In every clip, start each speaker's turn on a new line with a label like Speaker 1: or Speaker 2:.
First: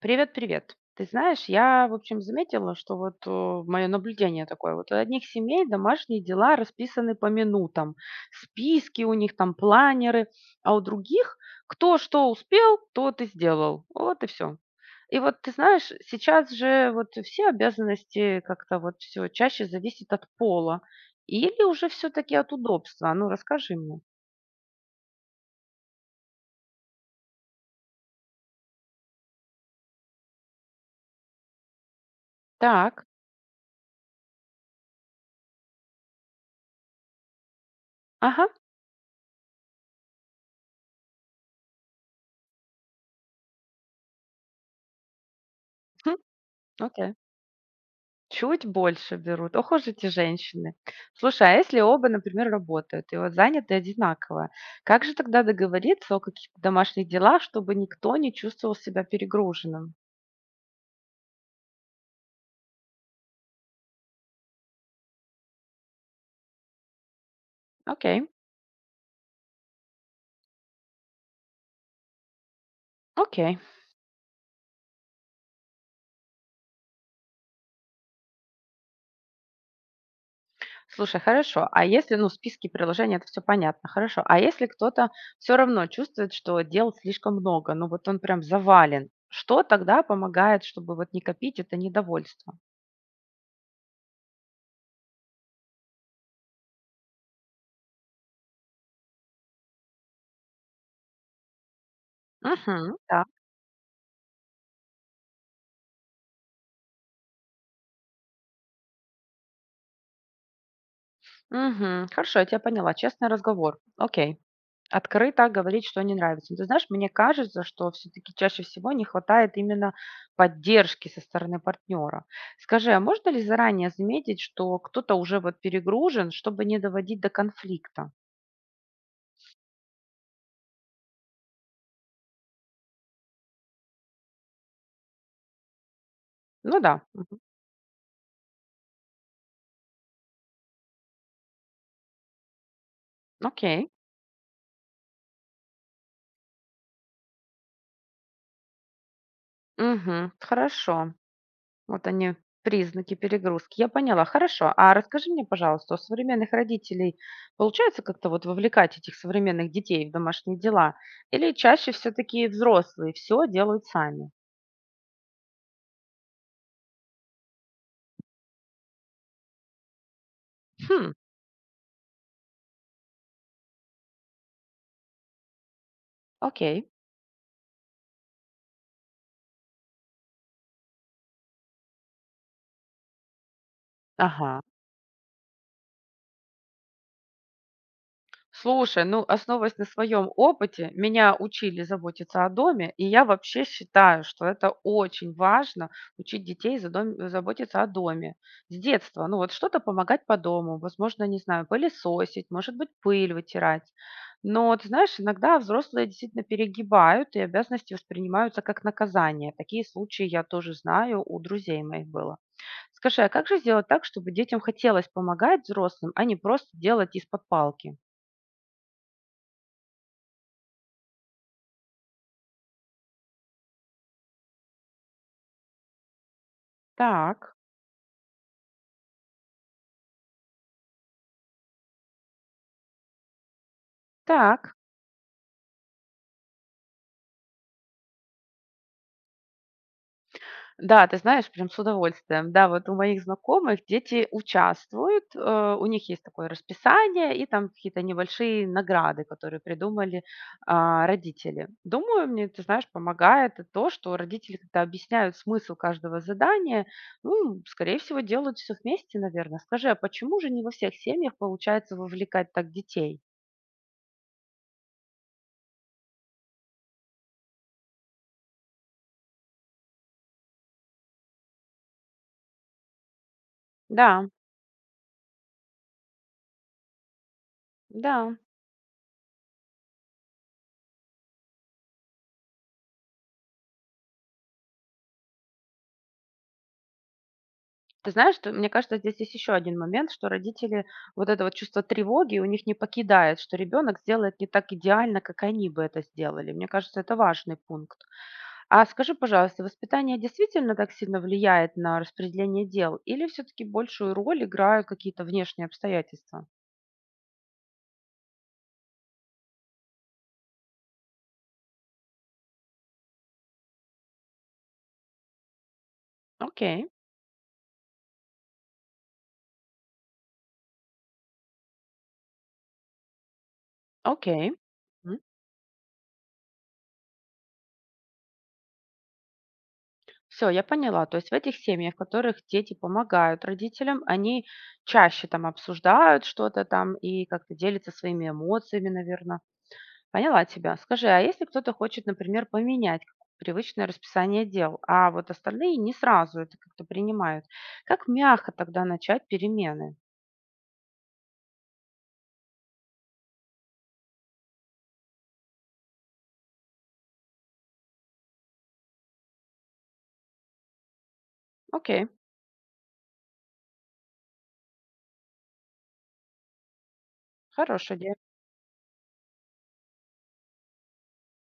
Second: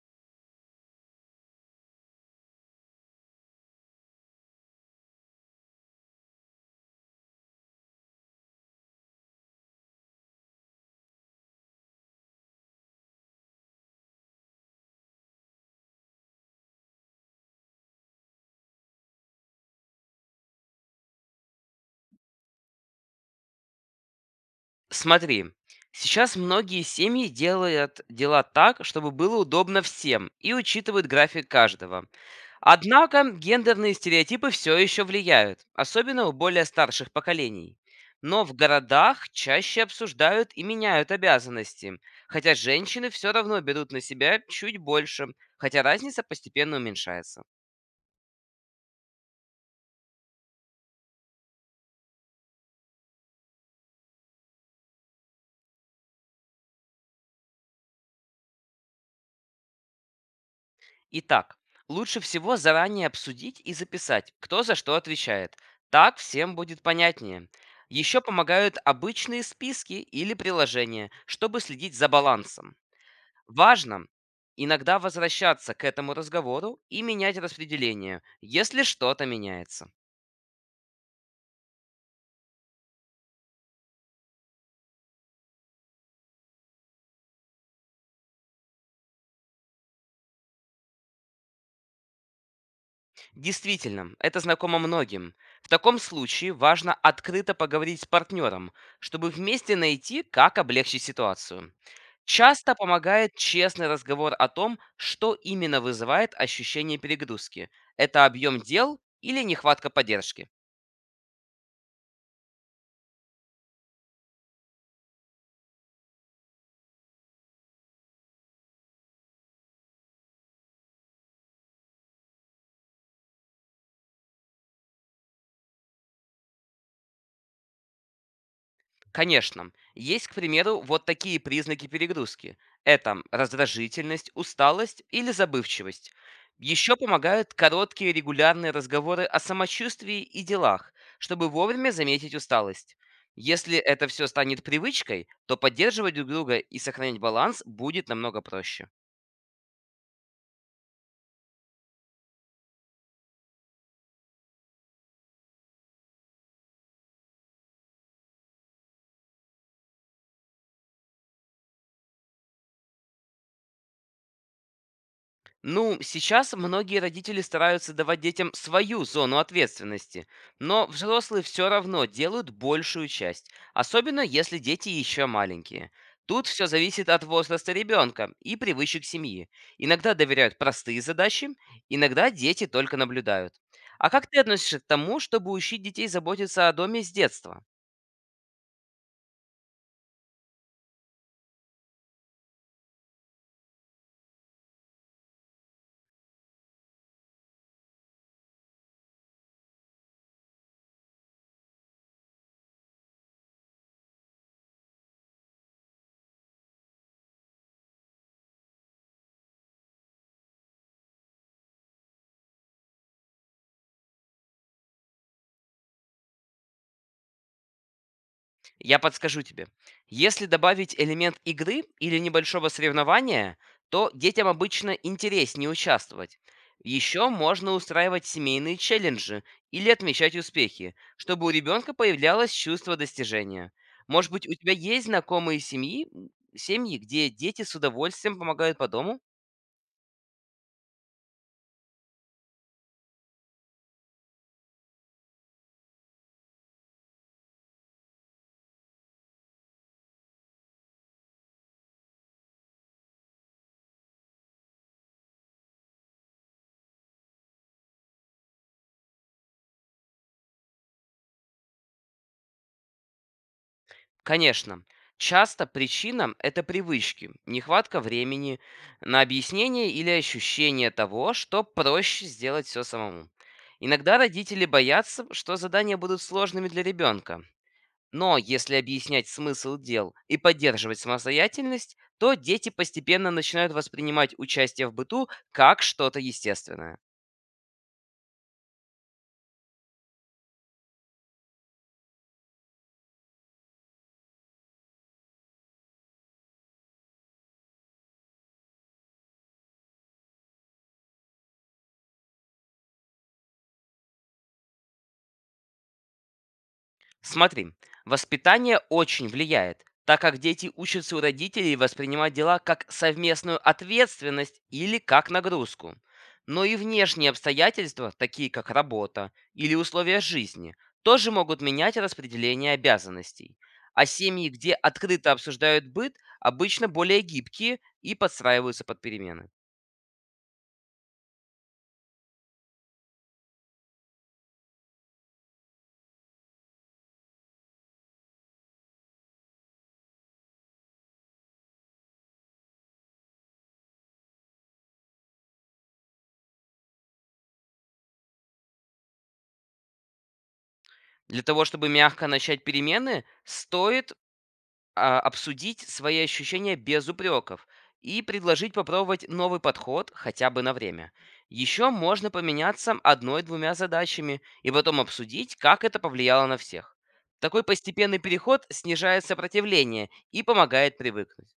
Speaker 1: Привет, привет. Ты знаешь, я, в общем, заметила, что вот мое наблюдение такое. Вот у одних семей домашние дела расписаны по минутам. Списки у них там, планеры. А у других кто что успел, тот и сделал. Вот и все. И вот ты знаешь, сейчас же вот все обязанности как-то вот все чаще зависит от пола. Или уже все-таки от удобства. А, ну, расскажи мне.
Speaker 2: Смотри, сейчас многие семьи делают дела так, чтобы было удобно всем и учитывают график каждого.
Speaker 1: Так.
Speaker 2: Однако гендерные стереотипы все еще влияют, особенно у более старших поколений. Но
Speaker 1: Ага.
Speaker 2: в городах чаще обсуждают и меняют обязанности, хотя женщины все равно берут на себя чуть больше, хотя
Speaker 1: Хм,
Speaker 2: разница постепенно
Speaker 1: окей.
Speaker 2: уменьшается.
Speaker 1: Чуть больше берут. Ох уж эти женщины. Слушай, а если оба, например, работают и вот заняты одинаково, как же тогда договориться о каких-то домашних делах, чтобы никто не чувствовал себя перегруженным?
Speaker 2: Итак, лучше всего заранее обсудить и записать, кто за что отвечает. Так всем будет понятнее.
Speaker 1: Окей,
Speaker 2: Еще помогают обычные списки или приложения, чтобы следить за балансом.
Speaker 1: окей.
Speaker 2: Важно иногда возвращаться к этому разговору и менять распределение, если что-то меняется.
Speaker 1: Слушай, хорошо. А если, ну, списки приложений, это все понятно, хорошо. А если кто-то все равно чувствует, что дел слишком много, ну вот он прям завален, что тогда помогает, чтобы вот не копить это недовольство?
Speaker 2: Действительно, это знакомо многим. В таком случае важно открыто поговорить с партнером, чтобы вместе найти, как облегчить ситуацию. Часто
Speaker 1: Угу, да.
Speaker 2: помогает честный разговор о том, что именно вызывает ощущение перегрузки. Это объем дел или нехватка поддержки.
Speaker 1: Угу, хорошо, я тебя поняла. Честный разговор. Окей. Открыто говорить, что не нравится. Ну, ты знаешь, мне кажется, что все таки чаще всего не хватает именно поддержки со стороны партнера. Скажи, а можно ли заранее заметить, что кто-то уже вот перегружен, чтобы не доводить до конфликта?
Speaker 2: Конечно, есть, к примеру, вот такие признаки перегрузки. Это раздражительность, усталость или забывчивость.
Speaker 1: Ну
Speaker 2: Еще
Speaker 1: да,
Speaker 2: помогают короткие регулярные разговоры о самочувствии и делах, чтобы вовремя заметить усталость. Если
Speaker 1: окей.
Speaker 2: это все станет привычкой, то поддерживать друг друга и сохранять баланс будет намного проще.
Speaker 1: Мгм. Хорошо. Вот они, признаки перегрузки. Я поняла. Хорошо. А расскажи мне, пожалуйста, у современных родителей получается как-то вот вовлекать этих современных детей в домашние дела? Или чаще все таки взрослые все делают сами?
Speaker 2: Ну, сейчас многие родители стараются давать детям свою зону ответственности, но
Speaker 1: Хм.
Speaker 2: взрослые все равно делают большую часть, особенно если дети еще маленькие. Тут все
Speaker 1: Окей.
Speaker 2: зависит от возраста ребенка и привычек семьи. Иногда доверяют простые задачи, иногда дети только наблюдают. А как ты
Speaker 1: Ага.
Speaker 2: относишься к тому, чтобы учить детей заботиться о доме с детства?
Speaker 1: Слушай, ну, основываясь на своем опыте, меня учили заботиться о доме, и я вообще считаю, что это очень важно учить детей заботиться о доме с детства. Ну, вот что-то помогать по дому, возможно, не знаю, пылесосить, может быть, пыль вытирать. Но, ты знаешь, иногда взрослые действительно перегибают, и обязанности воспринимаются как наказание. Такие случаи я тоже знаю, у друзей моих было. Скажи, а как же сделать так, чтобы детям хотелось помогать взрослым, а не просто делать из-под палки?
Speaker 2: Я подскажу тебе. Если добавить элемент игры или небольшого соревнования, то детям обычно интереснее участвовать. Еще
Speaker 1: Так,
Speaker 2: можно устраивать семейные челленджи или отмечать успехи, чтобы у ребенка появлялось чувство достижения. Может быть, у тебя
Speaker 1: так.
Speaker 2: есть знакомые семьи, где дети с удовольствием помогают по дому?
Speaker 1: Да, ты знаешь, прям с удовольствием. Да, вот у моих знакомых дети участвуют, у них есть такое расписание и там какие-то небольшие награды, которые придумали родители. Думаю, мне, ты знаешь, помогает и то, что родители, когда объясняют смысл каждого задания, ну, скорее всего, делают все вместе, наверное. Скажи, а почему же не во всех семьях получается вовлекать так детей?
Speaker 2: Конечно. Часто причина — это привычки, нехватка времени на объяснение или ощущение того, что проще сделать все самому. Иногда
Speaker 1: Да,
Speaker 2: родители боятся, что задания будут сложными для ребенка.
Speaker 1: да.
Speaker 2: Но если объяснять смысл дел и поддерживать самостоятельность, то дети постепенно начинают воспринимать участие в быту как что-то естественное.
Speaker 1: Ты знаешь, что, мне кажется, здесь есть еще один момент, что родители вот это вот чувство тревоги у них не покидает, что ребенок сделает не так идеально, как они бы это сделали. Мне кажется, это важный пункт. А скажи, пожалуйста, воспитание действительно так сильно влияет на распределение дел или все-таки большую роль играют какие-то внешние обстоятельства?
Speaker 2: Смотри, воспитание очень влияет, так как дети учатся у родителей воспринимать дела как совместную ответственность или как нагрузку. Но и
Speaker 1: Окей,
Speaker 2: внешние обстоятельства, такие как работа или условия жизни, тоже могут менять распределение обязанностей. А семьи,
Speaker 1: окей.
Speaker 2: где открыто обсуждают быт, обычно более гибкие и подстраиваются под перемены.
Speaker 1: Все, я поняла. То есть в этих семьях, в которых дети помогают родителям, они чаще там обсуждают что-то там и как-то делятся своими эмоциями, наверное. Поняла тебя. Скажи, а если кто-то хочет, например, поменять как привычное расписание дел, а вот остальные не сразу это как-то принимают, как мягко тогда начать перемены?
Speaker 2: Для того, чтобы мягко начать перемены, стоит обсудить свои ощущения без упреков и предложить попробовать новый подход хотя бы на время. Еще
Speaker 1: Окей,
Speaker 2: можно поменяться одной-двумя задачами и потом обсудить, как это повлияло на всех. Такой
Speaker 1: хорошая идея.
Speaker 2: постепенный переход снижает сопротивление и помогает привыкнуть.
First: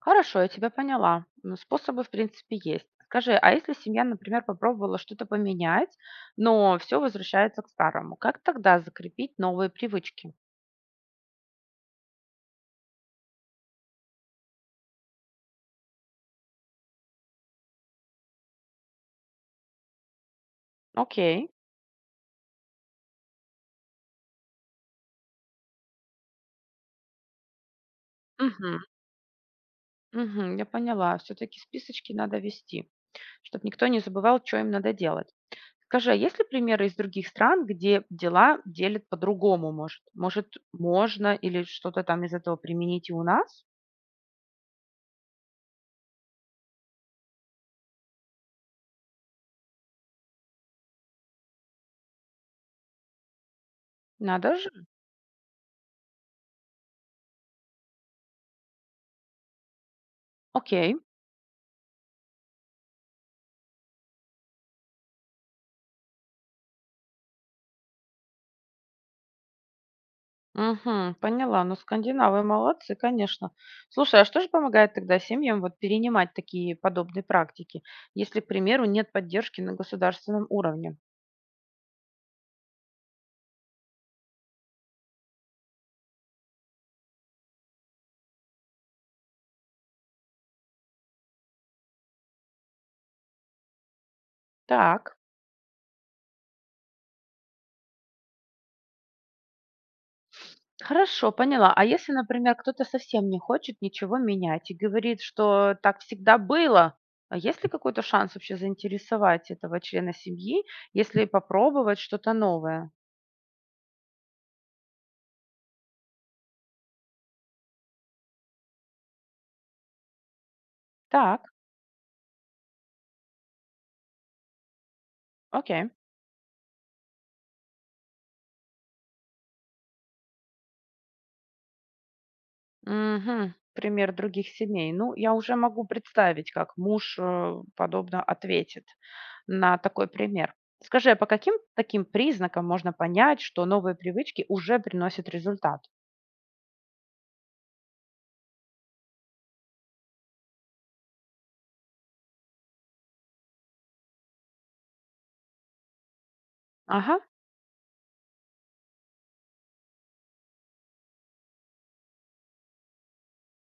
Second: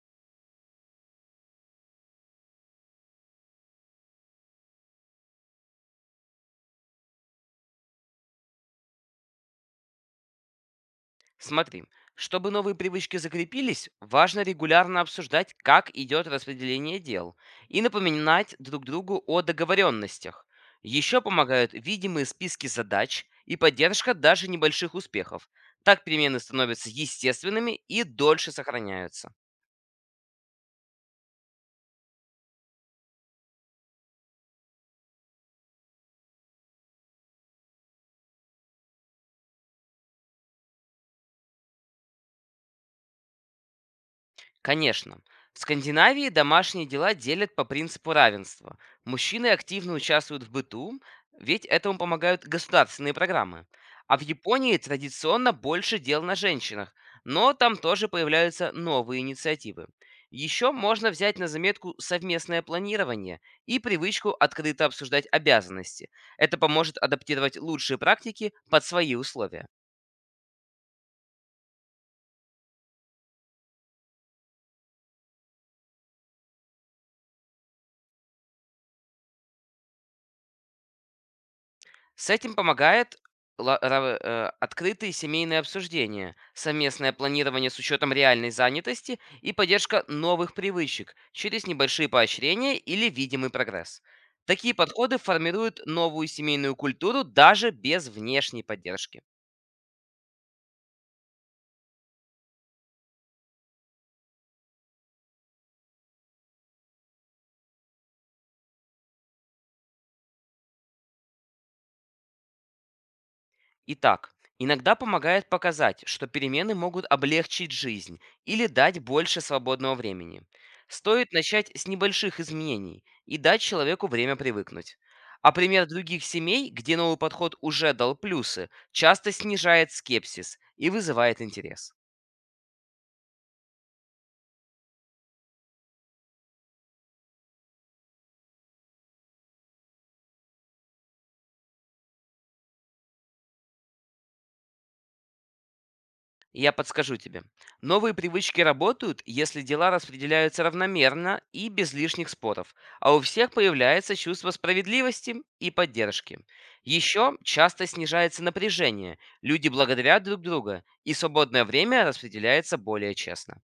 Speaker 1: Хорошо, я тебя поняла. Ну, способы, в принципе, есть. Скажи, а если семья, например, попробовала что-то поменять, но все возвращается к старому, как тогда закрепить новые привычки?
Speaker 2: Смотри, чтобы новые привычки закрепились, важно регулярно обсуждать, как идет распределение дел, и напоминать друг другу о договоренностях. Еще
Speaker 1: Окей.
Speaker 2: помогают видимые списки задач и поддержка даже небольших успехов. Так перемены становятся естественными и дольше
Speaker 1: Мгм.
Speaker 2: сохраняются.
Speaker 1: Мгм, я поняла. Все-таки списочки надо вести, чтобы никто не забывал, что им надо делать. Скажи, а есть ли примеры из других стран, где дела делят по-другому, может? Может, можно или что-то там из этого применить и у нас?
Speaker 2: Конечно. В Скандинавии домашние дела делят по принципу равенства. Мужчины активно участвуют в быту, ведь этому помогают государственные программы. А в
Speaker 1: Надо же.
Speaker 2: Японии традиционно больше дел на женщинах, но там тоже появляются новые инициативы. Еще
Speaker 1: Окей.
Speaker 2: можно взять на заметку совместное планирование и привычку открыто обсуждать обязанности. Это поможет адаптировать лучшие практики под свои условия.
Speaker 1: Мгм. Поняла. Ну, скандинавы молодцы, конечно. Слушай, а что же помогает тогда семьям вот перенимать такие подобные практики, если, к примеру, нет поддержки на государственном уровне?
Speaker 2: С этим помогает открытые семейные обсуждения, совместное планирование с учетом реальной занятости и поддержка новых привычек через небольшие поощрения или видимый прогресс. Такие
Speaker 1: Так,
Speaker 2: подходы формируют новую семейную культуру даже без внешней поддержки.
Speaker 1: хорошо, поняла. А если, например, кто-то совсем не хочет ничего менять и говорит, что так всегда было, а есть ли какой-то шанс вообще заинтересовать этого члена семьи, если попробовать что-то новое?
Speaker 2: Итак, иногда помогает показать, что перемены могут облегчить жизнь или дать больше свободного времени. Стоит
Speaker 1: Так,
Speaker 2: начать с небольших изменений и дать человеку время привыкнуть. А пример
Speaker 1: окей.
Speaker 2: других семей, где новый подход уже дал плюсы, часто снижает скепсис и вызывает интерес.
Speaker 1: Мгм. Пример других семей. Ну, я уже могу представить, как муж, подобно ответит на такой пример. Скажи, а по каким таким признакам можно понять, что новые привычки уже приносят результат?
Speaker 2: Я подскажу тебе. Новые привычки работают, если дела распределяются равномерно и без лишних споров, а у всех появляется чувство справедливости и поддержки.
Speaker 1: Ага,
Speaker 2: Еще часто снижается напряжение, люди благодарят друг друга, и свободное время распределяется более честно.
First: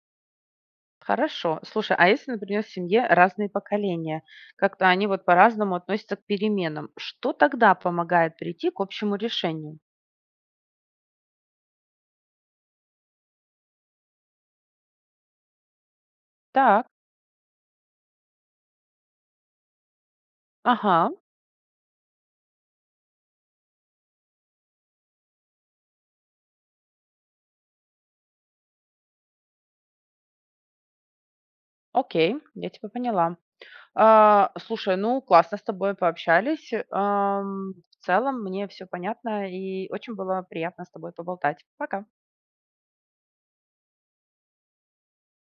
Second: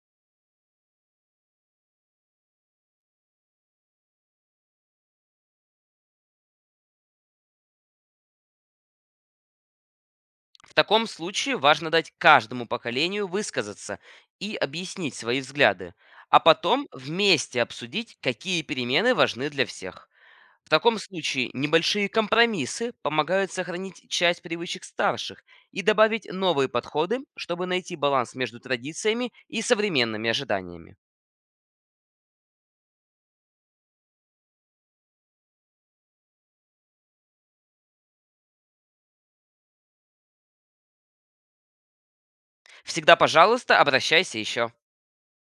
Speaker 1: хорошо. Слушай, а если, например, в семье разные поколения, как-то они вот по-разному относятся к переменам, что тогда помогает прийти к общему решению?
Speaker 2: В таком случае важно дать каждому поколению высказаться и объяснить свои взгляды, а
Speaker 1: Так,
Speaker 2: потом вместе обсудить, какие перемены важны для всех. В
Speaker 1: ага,
Speaker 2: таком случае небольшие компромиссы помогают сохранить часть привычек старших и добавить новые подходы, чтобы найти баланс между традициями и современными ожиданиями.
Speaker 1: окей, я тебя поняла. А, слушай, ну, классно с тобой пообщались. В целом мне все понятно, и очень было приятно с тобой поболтать. Пока.
Speaker 2: Всегда, пожалуйста, обращайся еще.